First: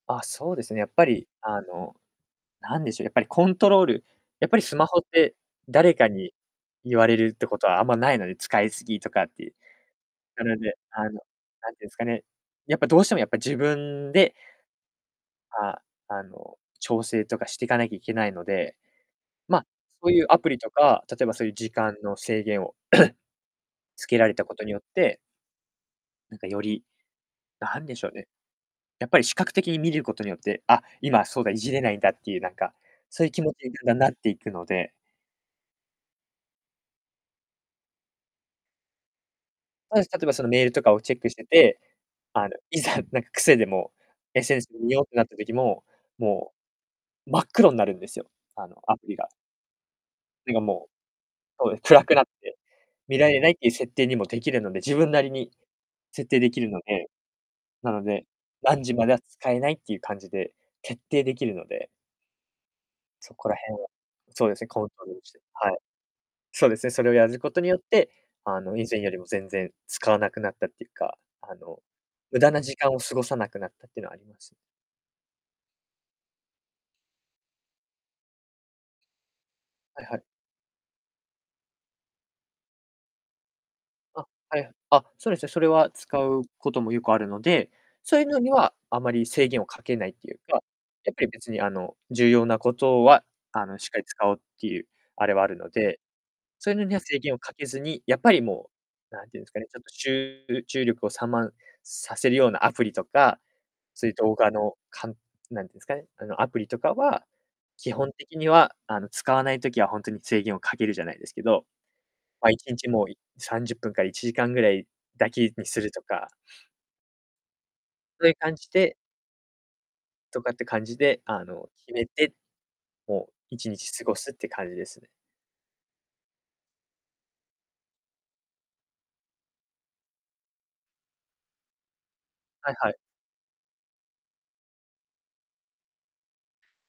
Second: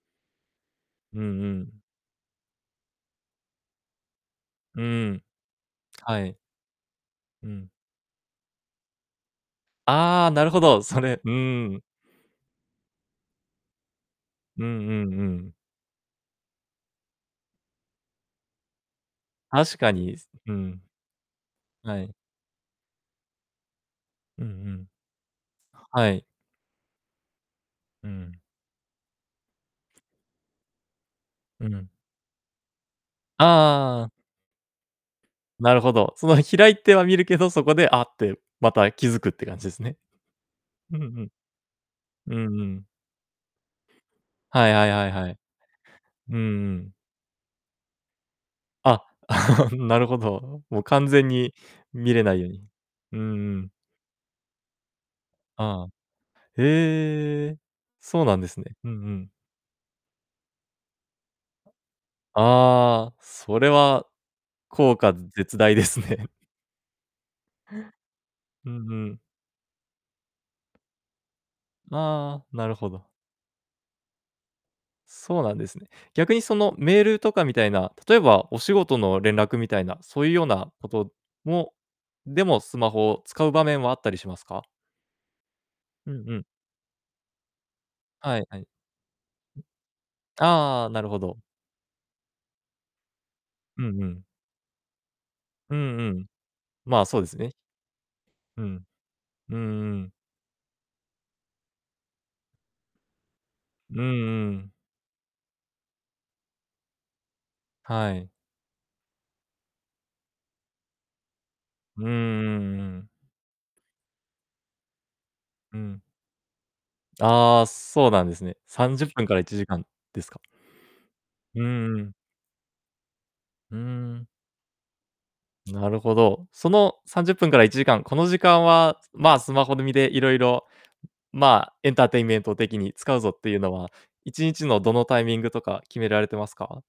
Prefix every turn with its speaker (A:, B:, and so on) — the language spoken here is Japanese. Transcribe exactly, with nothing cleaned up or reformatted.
A: あ、そうですね。やっぱ
B: う
A: り、
B: んう
A: あ
B: ん。
A: の、なんでしょう、やっぱりコントロールやっぱりス
B: う
A: マホっ
B: ーん。
A: て、誰か
B: は
A: に
B: い。
A: 言われるって
B: う
A: こと
B: ん。
A: はあんまないので、使いすぎとかっていう。
B: ああ、
A: な
B: なる
A: の
B: ほ
A: で、
B: ど。そ
A: あの、
B: れうー
A: なん
B: ん。
A: ていうんすかね、やっぱどうしてもやっぱ自分で
B: うんうんうん。
A: あ、あの、調整とかしてかなきゃいけないので、ま、
B: 確か
A: そう
B: に、
A: ゆうアプ
B: う
A: リと
B: ん。
A: か、例えばそゆ時間
B: はい。
A: の制限を、つけられ
B: う
A: た
B: ん、
A: こと
B: ふ
A: によっ
B: ん。
A: て
B: はい。
A: なんか、より、なんでし
B: う
A: ょうね、
B: ん。
A: やっぱり視覚的に見ることによって、あ、今、そうだ、い
B: う
A: じれな
B: ん。
A: いんだってゆう、なんか、そゆ気
B: ああ
A: 持ちにだんだ
B: あ
A: ん
B: ああ
A: な
B: あ。
A: っていくので
B: なるほど。その、開いては見るけど、そこで、あって、また、気付くって感じですね。
A: そうです。例えば、その、メールとか
B: う
A: を
B: んう
A: チェック
B: ん。
A: してて、あ
B: う
A: の、
B: んう
A: い
B: ん。
A: ざ、なんか癖で、もう、
B: は
A: SNS
B: い
A: で
B: はい
A: 見よう
B: は
A: っ
B: い
A: てなっ
B: は
A: た
B: い。
A: 時も、
B: うん
A: も
B: うん。
A: う、真っ黒になるんですよ、あの、ア
B: あ、
A: プリが。
B: なるほ
A: てか、
B: ど。もう、
A: も
B: 完全に
A: う、そう、暗
B: 見
A: くな
B: れ
A: っ
B: ないよう
A: て、
B: に。う
A: 見
B: ん
A: られないっ
B: う
A: てい
B: ん。
A: う設定にもできるので、自分なりに、
B: ああ。
A: 設定できるので、
B: へえ。
A: なの
B: そ
A: で、
B: うなんですね。
A: 何
B: うん
A: 時ま
B: う
A: では
B: ん。
A: 使えないっていう感じで決定できるので。
B: ああ、
A: そこら
B: それ
A: へんは、
B: は
A: そうですね、コント
B: 効
A: ロ
B: 果
A: ールして、
B: 絶
A: は
B: 大
A: い。
B: ですね。
A: そうですね、それをやることによって、あ
B: う
A: の、
B: ん、
A: 以
B: ふ
A: 前より
B: ん。
A: も全然使わなくなったっていうか、あの、無
B: ああ、
A: 駄な
B: なる
A: 時
B: ほ
A: 間を
B: ど。
A: 過ごさなくなったってのはあります。
B: そうなんですね。逆に、その、メールとかみたいな、例えば、お仕事の連絡みたいな、
A: はいは
B: そ
A: い。
B: うゆうようなこともでも、スマホを使う場面はあったりし
A: あ、
B: ます
A: は
B: か？
A: い。あ、そうですね、それは
B: う
A: 使
B: んう
A: う
B: ん。
A: こともよくあるので、そういう
B: は
A: の
B: い
A: に
B: はい。
A: は、あまり制限をかけないっていう
B: あ
A: か、
B: あああ、なる
A: やっ
B: ほ
A: ぱり
B: ど。
A: 別に、あの、重要なことは、あの、
B: う
A: しっか
B: ん
A: り
B: うん。
A: 使おうっていうあれはあるの
B: うん
A: で、
B: うん。
A: そうのには
B: まあ、
A: 制
B: そうで
A: 限
B: す
A: を
B: ね。
A: かけずに、やっぱり
B: う
A: も
B: ん。
A: う、なんていうんす
B: う
A: か
B: ん
A: ね、ちょっと、
B: う
A: し
B: ん。
A: ゅうう注力を散漫させるようなアプリとか、
B: うん
A: そういう動
B: う
A: 画
B: ん。
A: のかんなんてんすかね、あの、アプリとかは、基
B: は
A: 本
B: い。
A: 的には、あの、使わない時はほんとに制限をかける、じゃないですけど、
B: うんう
A: ま、いちん
B: んう
A: ちも
B: ん。
A: う、いさんじゅっぷんからいちじかんぐらいだけに
B: う
A: する
B: ん。
A: とか
B: ああ、そうな
A: そう
B: ん
A: い
B: で
A: う
B: すね。
A: 感じ
B: さん
A: で
B: じゅっぷんからいちじかんですか。
A: とかって感じで、あ
B: う
A: の、決
B: んう
A: め
B: ん。
A: て、もういち
B: う
A: に
B: ー
A: ち過ご
B: ん。
A: すって感じですね。
B: なるほど。その、さんじゅっぷんからいちじかん、この時間は、まあ、スマホで、みでいろいろ、まあ、エンターテインメント
A: はい
B: 的
A: は
B: に
A: い。
B: 使うぞってゆうのは、いちにちのどのタイミングとか、決められてますか？